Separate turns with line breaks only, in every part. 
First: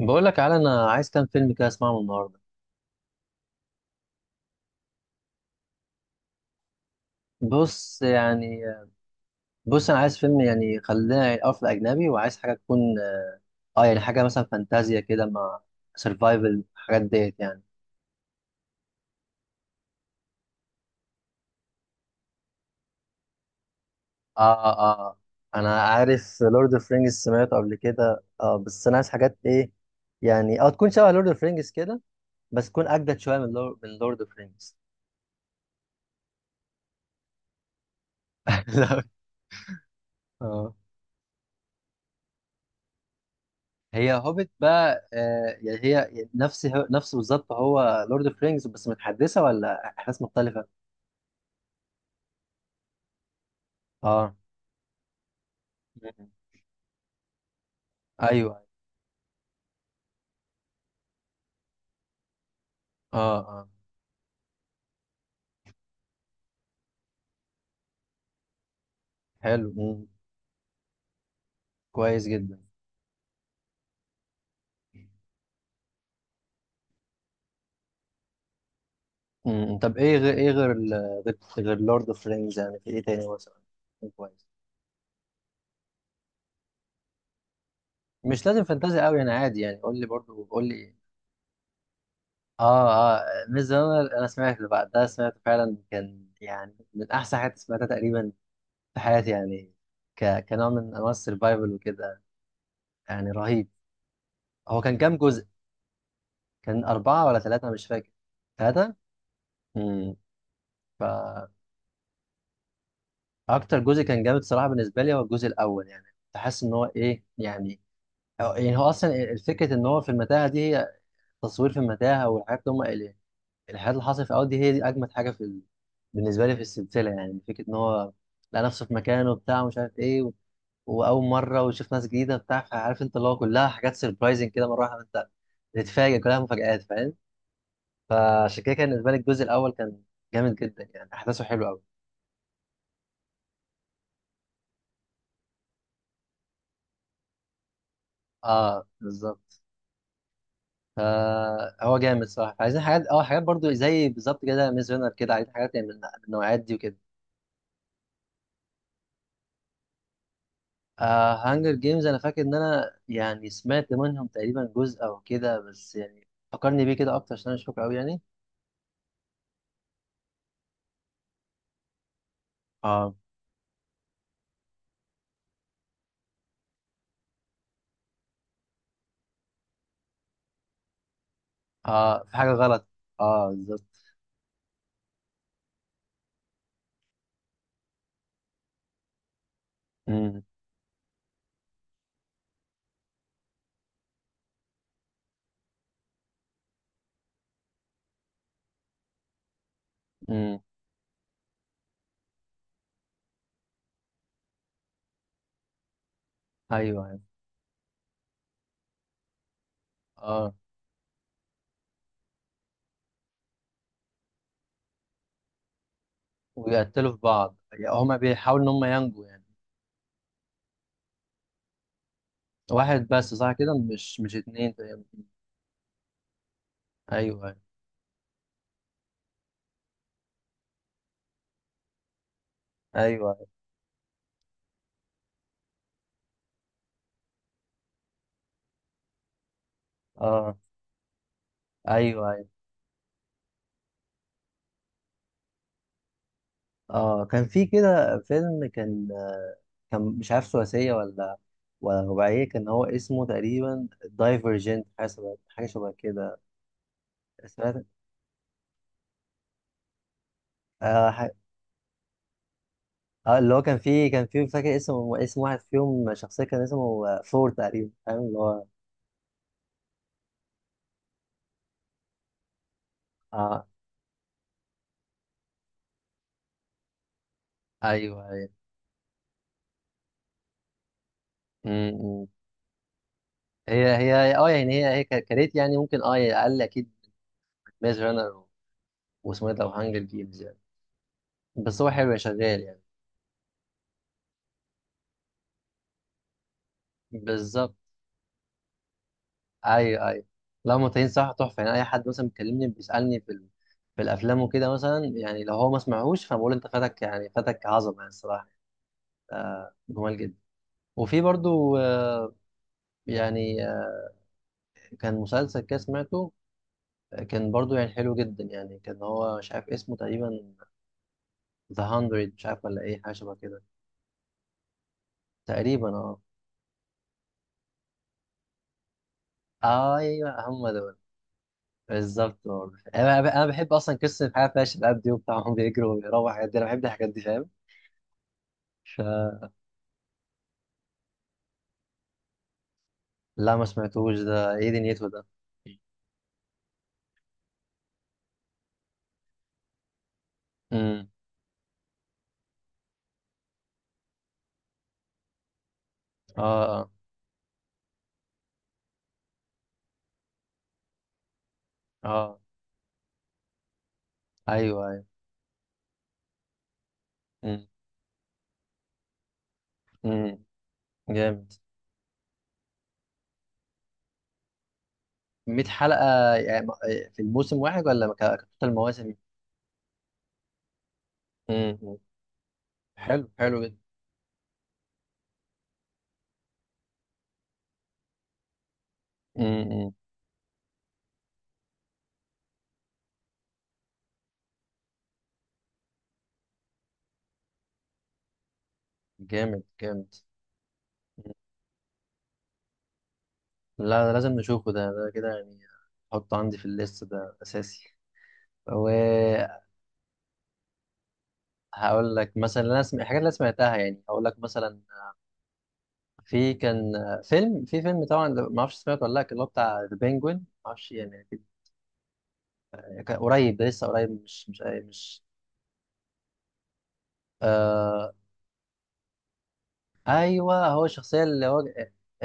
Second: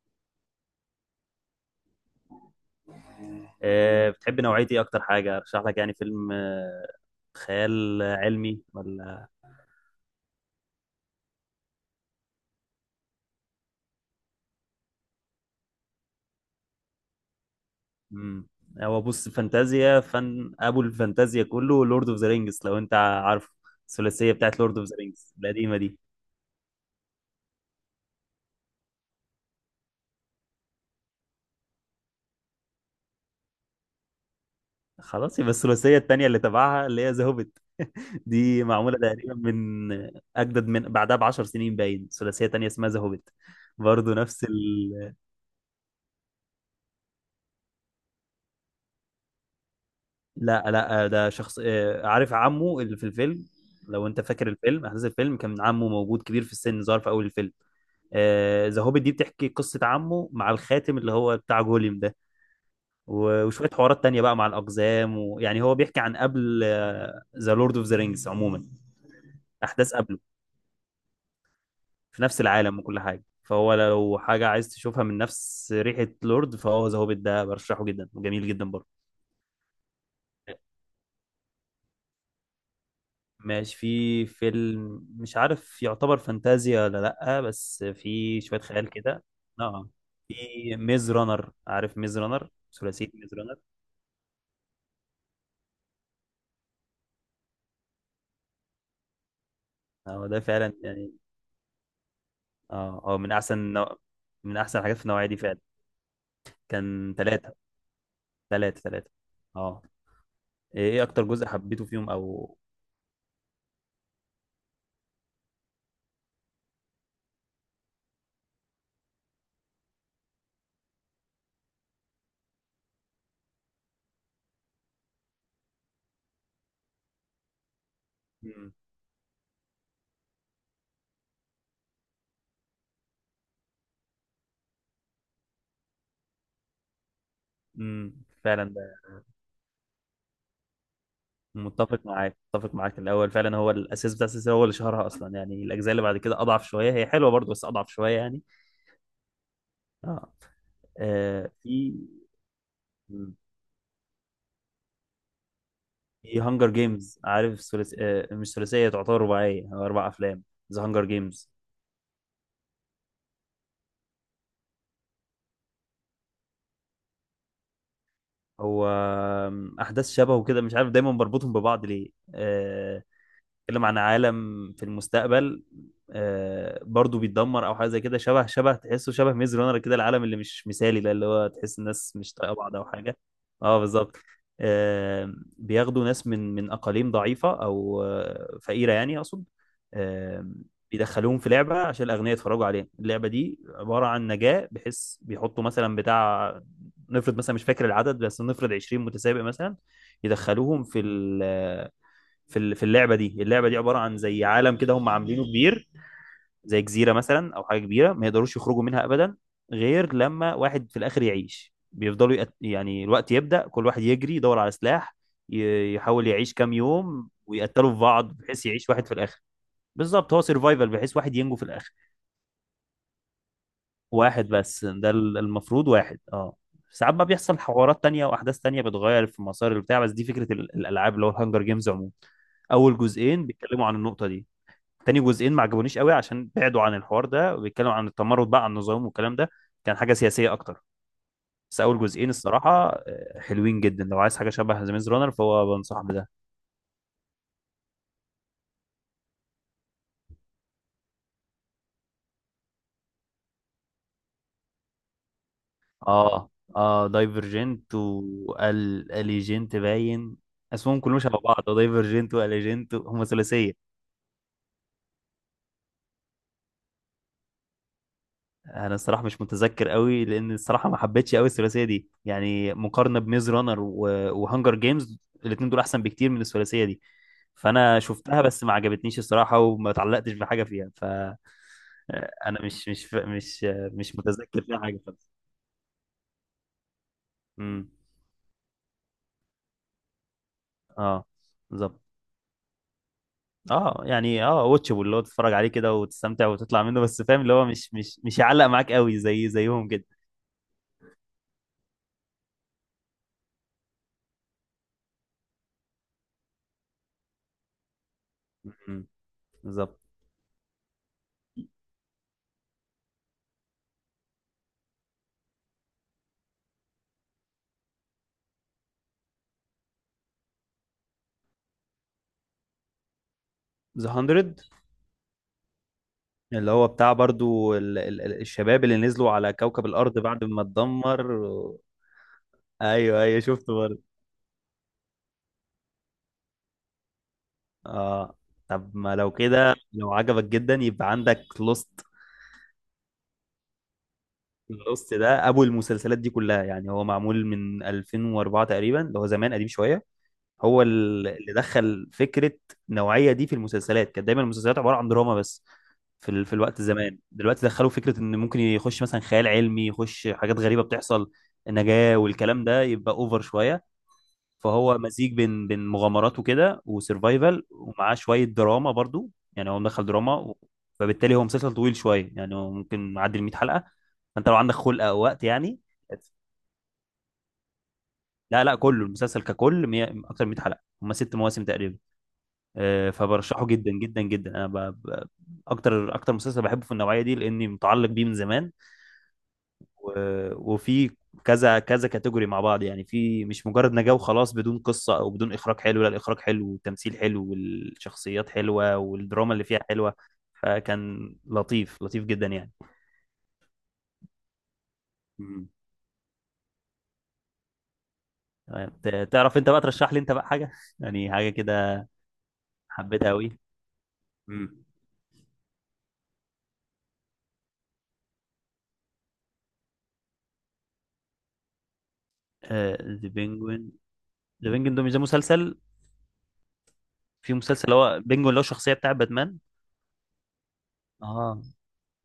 بقول لك على انا عايز كام فيلم كده اسمعهم النهارده.
بتحب نوعية ايه اكتر حاجة ارشح لك؟ يعني فيلم،
بص
خيال علمي،
يعني،
ولا؟
بص انا عايز فيلم يعني خلينا الاول في الاجنبي، وعايز حاجه تكون اه يعني حاجه مثلا فانتازيا كده مع سرفايفل الحاجات ديت يعني.
مم. هو بص، فانتازيا، فن ابو الفانتازيا كله لورد اوف ذا رينجز، لو انت عارف الثلاثية
اه
بتاعت
اه
لورد اوف ذا
آه.
رينجز القديمة
انا
دي.
عارف لورد اوف رينجز سمعته قبل كده، اه بس انا عايز حاجات ايه يعني اه تكون شبه لورد اوف رينجز كده، بس تكون اجدد شويه من لورد اوف رينجز.
خلاص، يبقى الثلاثية التانية اللي تبعها اللي هي ذا هوبيت دي معمولة
لا
تقريبا من اجدد،
اه.
من بعدها ب 10 سنين باين. ثلاثية تانية اسمها ذا هوبيت،
هي
برضه نفس
هوبيت بقى يعني هي نفس بالظبط هو لورد اوف رينجز، بس متحدثه ولا احداث مختلفه؟
لا لا، ده شخص، عارف عمه اللي في الفيلم، لو انت
اه.
فاكر الفيلم. احداث الفيلم كان عمه موجود
مم.
كبير في السن، ظهر في اول الفيلم.
ايوه.
ذا هوبيت دي بتحكي قصة عمه مع الخاتم اللي هو بتاع جوليم ده،
اه
و-
اه.
وشوية حوارات تانية بقى مع الأقزام، ويعني هو بيحكي عن قبل ذا لورد اوف ذا رينجز عموما،
حلو.
أحداث قبله في
كويس
نفس
جدا.
العالم وكل حاجة. فهو لو حاجة عايز تشوفها من نفس ريحة لورد، فهو ذا هوبيت ده برشحه جدا وجميل جدا برضه.
مم. طب ايه غير ايه غير غير لورد اوف رينجز، يعني في ايه تاني مثلا
ماشي،
يكون
في
كويس؟
فيلم مش عارف يعتبر فانتازيا ولا لأ، بس في
مش
شوية
لازم
خيال
فانتازي قوي
كده.
يعني، عادي يعني،
اه،
قول لي
في
برضو، قول لي ايه.
ميز رانر، عارف ميز رانر؟ ثلاثية
اه اه،
ميز رانر.
ميز رانر. انا سمعت اللي بعد ده سمعت فعلا، كان يعني من احسن حاجات سمعتها تقريبا في حياتي يعني،
اه، ده
كنوع
فعلا
من انواع
يعني،
السرفايفل وكده
اه، هو
يعني،
من أحسن
رهيب.
من أحسن
هو
الحاجات
كان
في
كام
النوعية دي
جزء؟
فعلا.
كان
كان
أربعة ولا
ثلاثة،
ثلاثة، أنا مش فاكر.
ثلاثة
ثلاثة؟
ثلاثة. اه.
امم
إيه أكتر جزء
فأكتر
حبيته فيهم، أو؟
جزء كان جامد صراحة بالنسبة لي هو الجزء الأول، يعني كنت حاسس إن هو إيه يعني. أو يعني هو أصلا الفكرة، إن هو في المتاهة دي، هي تصوير في المتاهة، والحاجات اللي هم الحاجات اللي حصلت في الأول دي هي دي أجمد حاجة في بالنسبة لي في السلسلة، يعني فكرة إن هو لقى
مم.
نفسه في مكانه وبتاع، ومش عارف إيه، و... وأول مرة ويشوف ناس جديدة بتاع، فعارف أنت اللي هو كلها حاجات سربرايزنج كده، مرة واحدة أنت تتفاجئ، كلها مفاجآت، فاهم؟
مم.
فعشان
فعلا
كده
ده.
كان بالنسبه لي الجزء الاول كان جامد جدا يعني، احداثه حلوه قوي.
متفق معاك، متفق معاك، الأول فعلا هو الأساس بتاع السلسلة، هو اللي شهرها أصلا يعني. الأجزاء اللي بعد كده أضعف شوية، هي حلوة برضه بس أضعف شوية يعني.
اه بالظبط.
اه. آه في
فهو جامد صح، عايزين حاجات اه حاجات برضو زي بالظبط كده ميز رينر كده، عايزين حاجات يعني من
في
النوعيات
هانجر
دي وكده.
جيمز، عارف ثلاث آه مش ثلاثيه، تعتبر رباعيه، هو اربع افلام. ذا هانجر
آه
جيمز.
هانجر جيمز، انا فاكر ان انا يعني سمعت منهم تقريبا جزء او كده، بس يعني فكرني بيه كده اكتر عشان انا مش فاكر قوي يعني.
هو احداث شبهه كده، مش عارف دايما بربطهم ببعض ليه،
اه
بيتكلم عن عالم في المستقبل، برضو بيتدمر او حاجه زي كده، شبه، شبه تحسه شبه ميز رانر كده، العالم اللي مش مثالي ده، اللي هو تحس الناس
اه،
مش
في حاجه
طايقه بعض او
غلط.
حاجه.
اه
اه
بالظبط.
بالظبط. بياخدوا ناس من اقاليم ضعيفه او فقيره، يعني اقصد،
امم.
آه، بيدخلوهم في لعبه عشان الاغنياء يتفرجوا عليها. اللعبه دي عباره عن نجاه، بحيث بيحطوا مثلا بتاع، نفرض مثلا، مش فاكر العدد، بس نفرض 20 متسابق مثلا،
امم.
يدخلوهم في في اللعبه دي. اللعبه دي عباره عن زي عالم كده، هم عاملينه كبير، زي
ايوه
جزيره
ايوه.
مثلا او حاجه كبيره ما يقدروش يخرجوا منها ابدا، غير
اه،
لما واحد في الاخر يعيش. بيفضلوا يعني الوقت يبدا، كل واحد يجري يدور على سلاح، يحاول يعيش كام
ويقتلوا في
يوم،
بعض، يعني
ويقتلوا في
هما
بعض
بيحاولوا
بحيث
ان
يعيش
هما
واحد في
ينجوا
الاخر.
يعني.
بالظبط، هو سيرفايفل، بحيث واحد ينجو في الاخر.
واحد بس صح كده، مش
واحد
اتنين؟
بس، المفروض واحد، اه. ساعات بقى
ايوه ايوه.
بيحصل حوارات تانية واحداث تانية بتغير في مسار البتاع، بس دي فكره الالعاب اللي هو الهانجر جيمز عموما. اول
ايوه.
جزئين بيتكلموا عن النقطه دي. تاني جزئين ما عجبونيش قوي، عشان بعدوا عن الحوار ده، وبيتكلموا عن التمرد بقى، عن النظام والكلام ده، كان حاجه سياسيه
اه
اكتر. بس اول جزئين
ايوه ايوه.
الصراحه حلوين جدا، لو عايز حاجه شبه ذا ميز رانر فهو بنصح بده.
اه كان في كده فيلم كان، كان مش عارف ثلاثيه ولا رباعيه، كان هو اسمه تقريبا دايفرجنت، حاجه شبه حاجه شبه كده.
اه اه،
سمعت
دايفرجنت، واليجنت باين. اسمهم
آه,
كلهم
ح...
شبه بعض، دايفرجنت، واليجنت، هم
اه، اللي هو كان
ثلاثيه.
فيه كان فيه فاكر اسم اسم واحد فيهم شخصيه كان اسمه فور تقريبا، فاهم اللي هو.
انا الصراحه مش متذكر قوي، لان الصراحه ما حبيتش قوي الثلاثيه دي يعني، مقارنه بميز
اه
رانر وهانجر جيمز، الاثنين دول احسن بكتير من الثلاثيه دي. فانا
ايوه
شفتها
ايوه.
بس ما عجبتنيش الصراحه، وما اتعلقتش بحاجه فيها، فانا
م- م.
مش مش مش
هي
مش
هي اه
متذكر
يعني
فيها
هي
حاجه
هي
خالص.
كريت يعني، ممكن اه يعني اقل اكيد.
امم.
ميز رانر، واسمه ايه ده، وهانجر جيمز يعني،
اه
بس هو
بالظبط.
حلو شغال يعني.
اه، يعني واتشبل اللي هو تتفرج عليه كده وتستمتع وتطلع منه، بس فاهم اللي هو
بالظبط.
مش يعلق معاك قوي زيهم كده.
ايوه ايوه. لو متين صح، تحفه يعني. اي حد مثلا بيكلمني بيسالني في في الافلام وكده، مثلا يعني لو هو ما سمعهوش فبقول انت فاتك يعني، فاتك عظمه يعني الصراحه،
امم. بالظبط.
جمال جدا. وفي برضو يعني كان مسلسل كده سمعته، كان برضو يعني حلو جدا يعني. كان هو مش عارف اسمه تقريبا ذا 100، مش عارف ولا ايه، حاجه شبه كده
ذا 100،
تقريبا.
اللي هو بتاع برضو الشباب اللي نزلوا على كوكب
اه
الأرض بعد
ايوه
ما
هم دول.
اتدمر
بالظبط برضه. انا
أيوه أيوه،
أنا بحب
شفته
اصلا
برضو.
قصه الحياه فيها شباب دي وبتاع، هم بيجروا وبيروحوا الحاجات دي، انا بحب الحاجات دي فاهم.
آه. طب ما لو كده، لو عجبك جدا يبقى عندك لوست.
لا ما سمعتوش ده، ايه دنيته
لوست
ده؟
ده أبو المسلسلات دي كلها يعني، هو معمول من 2004 تقريبا، اللي هو زمان قديم شوية. هو
امم.
اللي دخل فكرة النوعية دي في المسلسلات. كانت دايما المسلسلات عبارة عن دراما بس،
اه
في الوقت
اه
زمان، دلوقتي دخلوا فكرة إن ممكن يخش مثلا خيال علمي، يخش حاجات غريبة بتحصل، النجاة
اه.
والكلام ده يبقى أوفر شوية.
ايوه
فهو
ايوه.
مزيج بين مغامرات وكده
امم.
وسرفايفل، ومعاه شويه دراما برضو، يعني هو مدخل دراما
امم.
فبالتالي هو
جامد.
مسلسل طويل شويه، يعني هو ممكن معدي ال 100 حلقه، فانت لو عندك خلق او وقت
100
يعني.
حلقة يعني، في الموسم واحد ولا
لا
كتوتال
لا، كله،
المواسم؟
المسلسل ككل اكتر من 100 حلقه، هم ست مواسم
امم. أمم.
تقريبا.
حلو حلو
فبرشحه
جدا.
جدا جدا جدا، انا اكتر، اكتر مسلسل بحبه في النوعيه دي لاني متعلق بيه من زمان.
امم. أمم.
و- وفي كذا كذا كاتيجوري مع بعض يعني، في مش مجرد نجاة وخلاص بدون قصة او بدون اخراج حلو، لا، الاخراج حلو والتمثيل حلو والشخصيات حلوة والدراما
جامد
اللي فيها
جامد.
حلوة،
أمم.
فكان لطيف لطيف جدا يعني.
لا ده لازم نشوفه ده، ده كده يعني
مم.
احطه عندي في الليست ده اساسي.
تمام.
وهقول
تعرف انت بقى ترشح لي انت بقى حاجة يعني حاجة كده
لك مثلا انا الحاجات اللي
حبيتها
انا
قوي.
سمعتها يعني هقول لك مثلا، في كان فيلم، في فيلم طبعا ده ما اعرفش سمعته ولا لا، كان اللي هو بتاع ذا بينجوين، ما اعرفش يعني كان
ذا
قريب، ده لسه
بينجوين
قريب، مش مش
ذا بينجوين ده، مش ده،
مش
مسلسل. في مسلسل اللي
آه.
هو بينجوين، اللي هو الشخصية بتاع باتمان.
ايوه، هو الشخصيه اللي
اه،
هو.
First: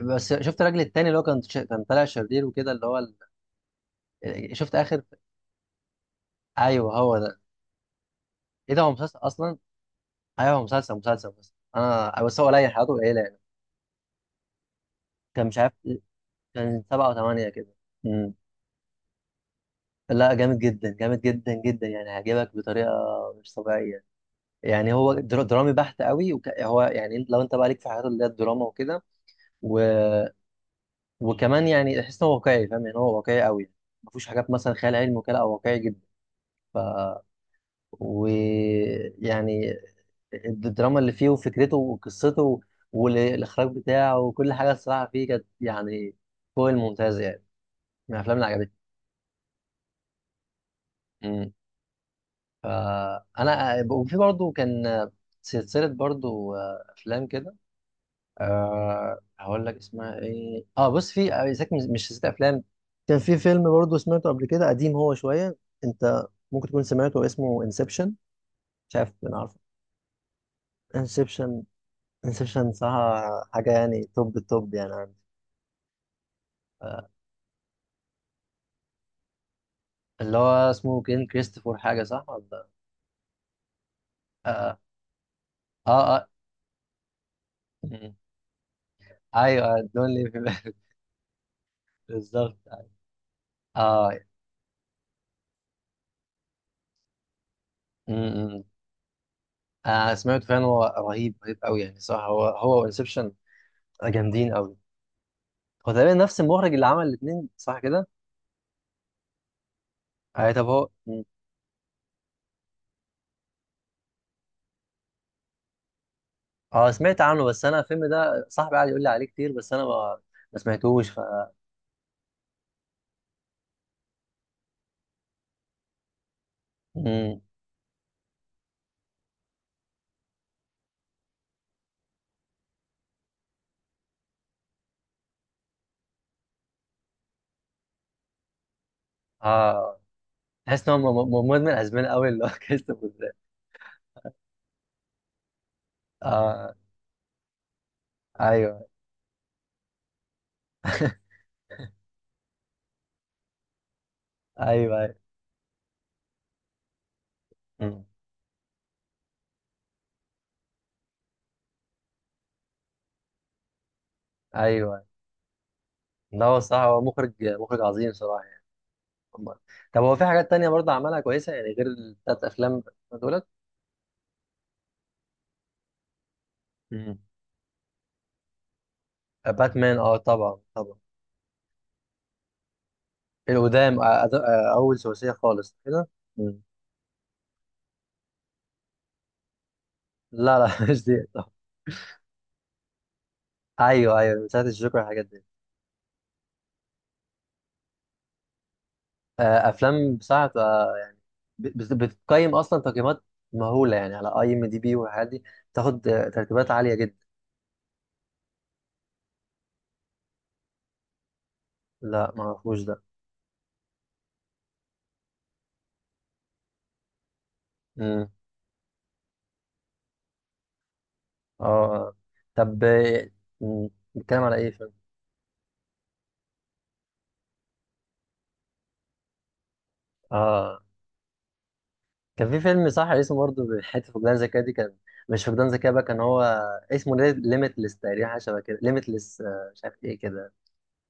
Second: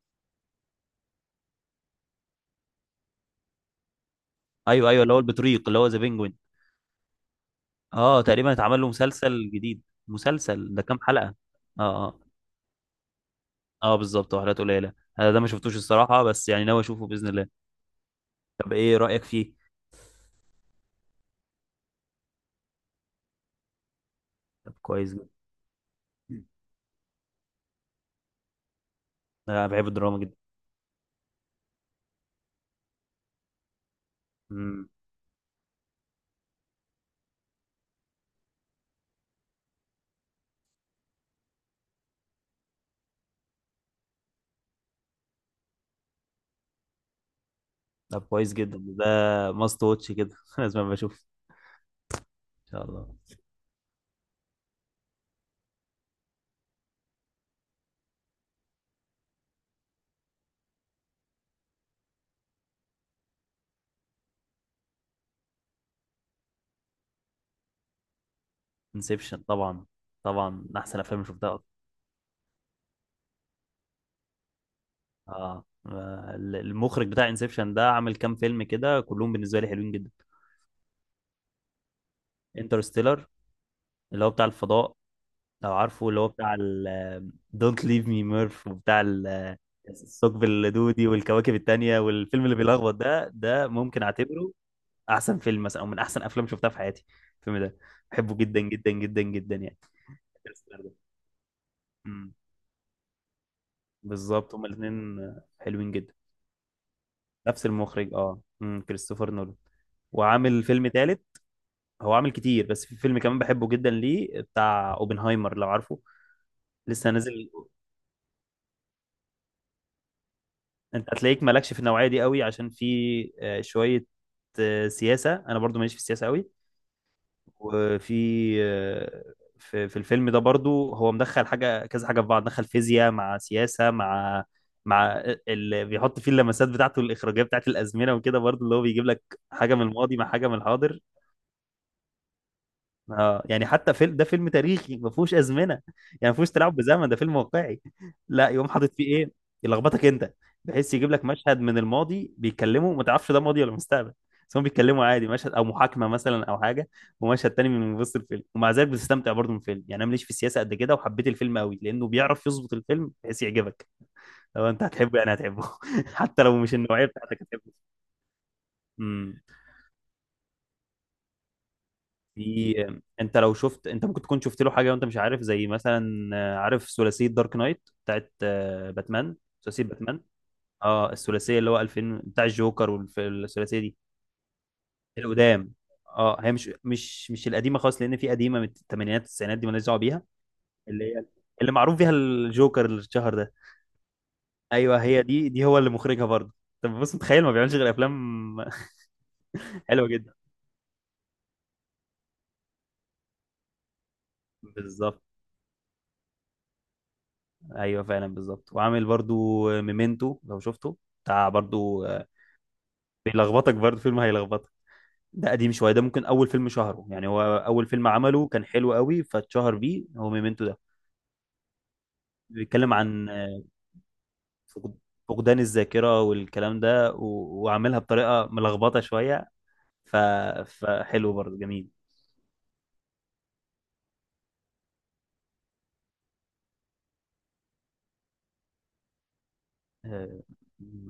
بس شفت الراجل التاني اللي هو كان كان طالع شرير وكده، اللي هو شفت
ايوه
اخر.
ايوه، اللي هو البطريق اللي هو ذا بينجوين.
ايوه هو ده.
اه، تقريبا
ايه
اتعمل
ده،
له
هو مسلسل
مسلسل
اصلا؟
جديد.
ايوه هو
مسلسل ده
مسلسل
كام حلقة؟
مسلسل، بس
اه اه.
انا بس هو قليل، حياته قليله يعني.
اه بالظبط، وحلقات قليلة. انا ده
كان
ما
مش عارف،
شفتوش الصراحة، بس يعني ناوي
كان
اشوفه
سبعة
بإذن الله.
وثمانية كده. امم
طب ايه رأيك فيه؟
لا جامد جدا، جامد جدا جدا يعني هيعجبك بطريقه مش طبيعيه
طب
يعني. هو
كويس جدا،
درامي بحت قوي هو يعني لو انت بقى ليك في حاجات اللي هي الدراما وكده.
انا بحب الدراما جدا.
وكمان يعني احس ان هو واقعي فاهم يعني، هو واقعي قوي، ما فيهوش حاجات مثلا
امم.
خيال علمي وكده، او واقعي جدا. ف ويعني الدراما اللي فيه وفكرته وقصته والاخراج بتاعه وكل حاجه الصراحه فيه كانت يعني فوق الممتاز يعني، من
طب
الافلام اللي
كويس
عجبتني.
جدا ده، ماست واتش كده لازم أبقى اشوف
امم.
ان شاء الله.
فانا، وفي برضه كان سلسله برضه افلام كده. أه هقول لك اسمها ايه. اه بص، في إذا كان مش ست افلام، كان في فيلم برضه سمعته قبل كده، قديم هو شويه، انت ممكن تكون سمعته، اسمه انسبشن، مش عارف انا
انسبشن
عارفه.
طبعا، طبعا من احسن افلام شفتها
انسبشن.
أصلاً.
انسبشن صح، حاجه يعني توب التوب يعني عندي.
اه، المخرج
آه،
بتاع انسبشن ده عامل كام فيلم كده، كلهم بالنسبة لي حلوين جدا.
اللي هو اسمه كين كريستوفر حاجه، صح ولا؟
انترستيلر، اللي هو بتاع
اه.
الفضاء، لو
اه,
عارفه، اللي هو
آه.
بتاع ال Don't Leave
م-
Me Murph، وبتاع
ايوه دونلي في
الثقب
بالك.
اللدودي والكواكب التانية والفيلم اللي
بالظبط.
بيلخبط ده، ده ممكن
اه.
اعتبره احسن فيلم مثلا، او من احسن افلام شفتها في حياتي، الفيلم ده.
م-
بحبه جدا
م.
جدا جدا جدا يعني.
آه سمعته فعلا،
كريستوفر
هو
ده.
رهيب رهيب قوي يعني، صح
امم.
هو، هو وانسبشن جامدين
بالظبط، هما
قوي.
الاثنين حلوين
هو تقريبا
جدا.
نفس المخرج اللي عمل الاثنين
نفس
صح كده؟
المخرج، اه، كريستوفر نولان.
اي
وعامل
طب
فيلم
هو.
تالت. هو عامل كتير، بس في فيلم كمان بحبه جدا ليه، بتاع اوبنهايمر لو عارفه.
اه
لسه
سمعت عنه،
نازل.
بس انا الفيلم ده صاحبي قاعد يقول لي عليه كتير، بس انا ما، ما
انت
سمعتوش ف.
هتلاقيك مالكش في النوعيه دي قوي عشان في شويه سياسه، انا برضو ماليش في السياسه قوي.
مم.
وفي آه، في الفيلم ده برضو، هو مدخل حاجه كذا حاجه في بعض، دخل فيزياء مع سياسه، مع اللي بيحط فيه اللمسات بتاعته الاخراجيه بتاعت الازمنه وكده برضو، اللي هو بيجيب لك حاجه من
اه
الماضي مع حاجه من
تحس ان
الحاضر.
هو مدمن اسبان قوي اللي هو كريستوفر ده.
اه يعني، حتى فيلم ده فيلم تاريخي ما فيهوش ازمنه، يعني ما فيهوش
اه
تلاعب بزمن، ده فيلم واقعي، لا يقوم
ايوه
حاطط فيه ايه يلخبطك انت، بحيث يجيب لك مشهد من الماضي بيتكلموا ما تعرفش ده ماضي ولا مستقبل، بس هم
ايوه.
بيتكلموا
ايوه.
عادي، مشهد او محاكمه مثلا او حاجه، ومشهد تاني من
مم.
وسط الفيلم، ومع ذلك بتستمتع برضه من الفيلم، يعني انا ماليش في السياسه قد كده، وحبيت الفيلم قوي لانه بيعرف يظبط الفيلم بحيث يعجبك. لو انت
ايوه.
هتحبه يعني هتحبه حتى
لا
لو
هو
مش
صح هو
النوعيه
مخرج
بتاعتك،
مخرج عظيم صراحه يعني. أمال.
هتحبه.
طب هو في حاجات تانية برضه عملها كويسه يعني غير الثلاث افلام
في، انت
دولت؟
لو شفت، انت ممكن تكون شفت له حاجه وانت مش عارف، زي مثلا عارف
مم.
ثلاثيه دارك نايت بتاعت باتمان؟ ثلاثيه
باتمان اه
باتمان.
طبعا طبعا.
اه، الثلاثيه اللي هو 2000 بتاع الجوكر والثلاثيه دي،
القدام اول ثلاثيه
القدام.
خالص كده.
اه، هي مش القديمه خالص، لان في قديمه من الثمانينات، التسعينات، دي مالناش دعوه بيها.
لا لا مش
اللي
دي
هي
طب.
اللي معروف بيها الجوكر اللي اتشهر ده.
ايوه ايوه، من ساعه الجوكر
ايوه، هي
والحاجات دي.
دي، دي هو اللي مخرجها برضه. طب بص، متخيل ما بيعملش غير افلام حلوه
افلام
جدا.
بصراحه. بتقيم اصلا تقييمات مهوله يعني، على اي ام دي بي
بالظبط.
والحاجات دي. بتاخد ترتيبات عاليه جدا.
ايوه فعلا، بالظبط، وعامل برضو ميمنتو لو شفته، بتاع برضو،
لا ما اعرفوش ده.
بيلخبطك برضه، فيلم هيلخبطك. ده قديم شويه، ده ممكن اول فيلم شهره يعني، هو اول فيلم
امم.
عمله كان حلو قوي فاتشهر بيه، هو ميمنتو ده.
اه آه. طب
بيتكلم عن
مم، بنتكلم على ايه فيلم؟
فقد- فقدان الذاكره والكلام ده، و- وعاملها بطريقه ملخبطه شويه، ف...
اه
فحلو برضه، جميل.
كان في فيلم صح اسمه برضه حته فقدان ذكاء دي، كان مش فقدان ذكاء بقى، كان هو اسمه ليميتلس تقريبا، حاجه شبه كده ليميتلس، مش عارف ايه
آه،
كده.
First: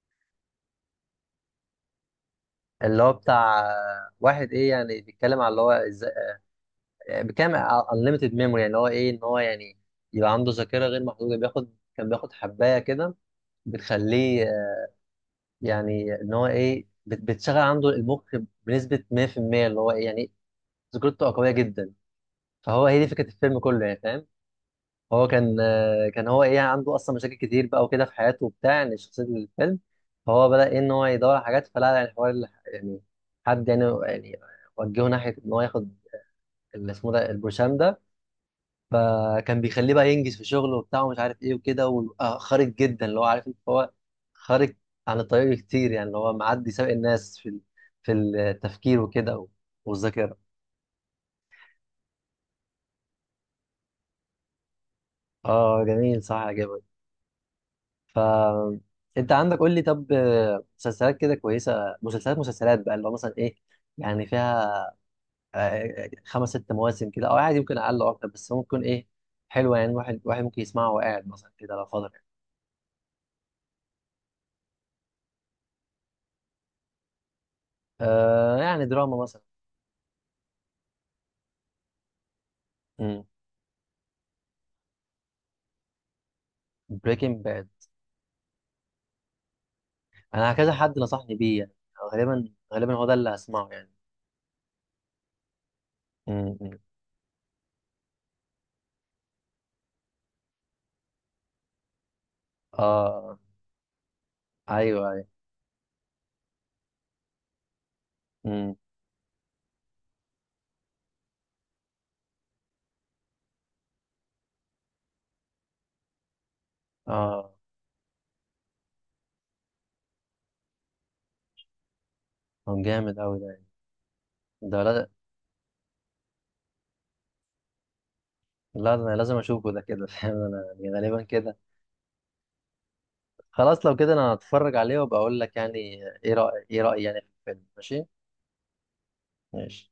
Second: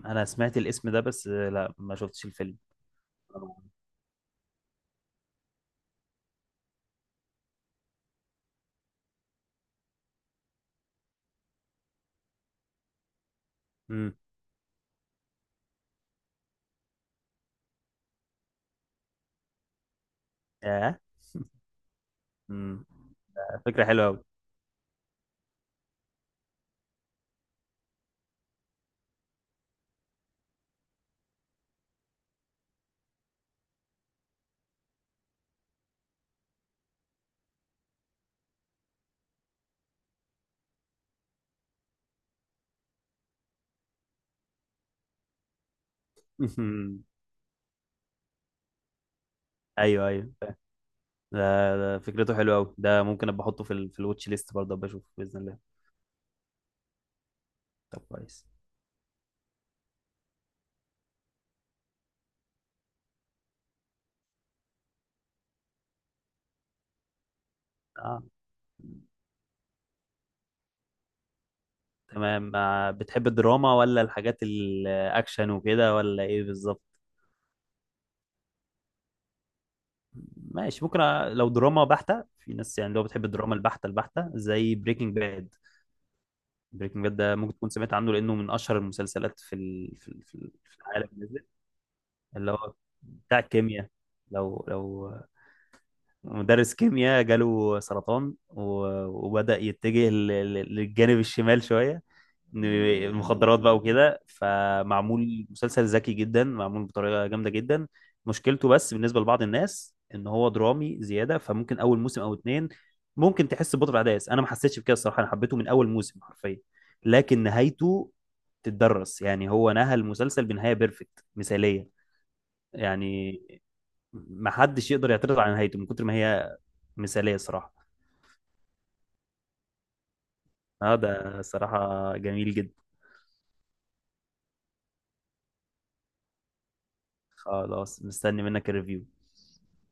انا سمعت الاسم ده، بس لا، ما شفتش الفيلم.
اللي هو بتاع واحد ايه يعني، بيتكلم على اللي هو ازاي بكام unlimited memory. يعني هو ايه ان هو يعني يبقى عنده ذاكره غير محدوده. بياخد كان بياخد حبايه كده
امم.
بتخليه يعني ان هو ايه بتشغل عنده المخ بنسبه 100%، اللي هو ايه يعني
اه.
ذاكرته قويه جدا،
امم.
فهو هي دي فكره الفيلم
فكره
كله يعني
حلوه قوي.
فاهم. هو كان كان هو ايه عنده اصلا مشاكل كتير بقى وكده في حياته وبتاع، يعني شخصيه الفيلم. فهو بدا ايه ان هو يدور على حاجات، فلا يعني حوار يعني حد يعني يعني وجهه ناحيه ان هو ياخد اللي اسمه ده البروشام، فكان بيخليه بقى ينجز في شغله وبتاع، ومش عارف ايه وكده، ويبقى خارج جدا اللي هو عارف انت، هو خارج عن الطريق كتير يعني، اللي هو معدي سابق الناس في في التفكير وكده، و-
ايوه ايوه،
والذاكره.
ده، ده فكرته حلوه قوي، ده ممكن ابقى احطه في في الواتش ليست برضه، ابقى اشوفه باذن الله.
اه جميل صح عجبك.
طب
ف
كويس.
انت عندك قول لي، طب مسلسلات كده كويسه، مسلسلات مسلسلات بقى اللي هو مثلا ايه، يعني فيها خمس ست مواسم كده، او عادي يمكن اقل او
اه.
اكتر، بس ممكن ايه حلوه يعني، واحد واحد ممكن يسمعها وقاعد مثلا كده لو فاضي.
تمام، بتحب الدراما ولا الحاجات الاكشن وكده ولا ايه بالظبط؟
آه يعني دراما مثلا.
ماشي، ممكن لو دراما بحتة، في ناس يعني لو بتحب الدراما البحتة البحتة زي بريكنج باد. بريكنج باد ده
بريكنج
ممكن
باد،
تكون سمعت عنه لأنه من أشهر المسلسلات في ال- في ال- في
انا
ال-
كذا
في
حد
العالم
نصحني
نزل.
بيه يعني،
اللي
غالبا
هو
غالبا هو ده اللي
بتاع
هسمعه
الكيمياء،
يعني.
لو مدرس
امم.
كيمياء جاله سرطان، و- وبدأ يتجه للجانب الشمال شوية، إن
اه
المخدرات بقى وكده،
ايوه ايوه.
فمعمول مسلسل ذكي جدا، معمول بطريقة جامدة جدا. مشكلته
امم.
بس بالنسبة لبعض الناس ان هو درامي زيادة، فممكن اول موسم او اتنين ممكن تحس ببطء في الاحداث، انا ما حسيتش بكده الصراحة، انا حبيته من اول موسم حرفيا، لكن
اه،
نهايته تتدرس يعني، هو نهى المسلسل بنهاية بيرفكت مثالية
هو جامد قوي
يعني،
ده،
ما
ده
حدش
لا.
يقدر يعترض على نهايته من كتر ما هي مثالية صراحة.
لا ده انا لازم اشوفه ده كده فاهم انا يعني
اه،
غالبا
ده
كده.
صراحة جميل جدا.
خلاص لو كده انا هتفرج عليه وبقول لك يعني ايه رأي، ايه رأيي يعني في الفيلم.
خلاص،
ماشي.
مستني منك الريفيو.
ماشي.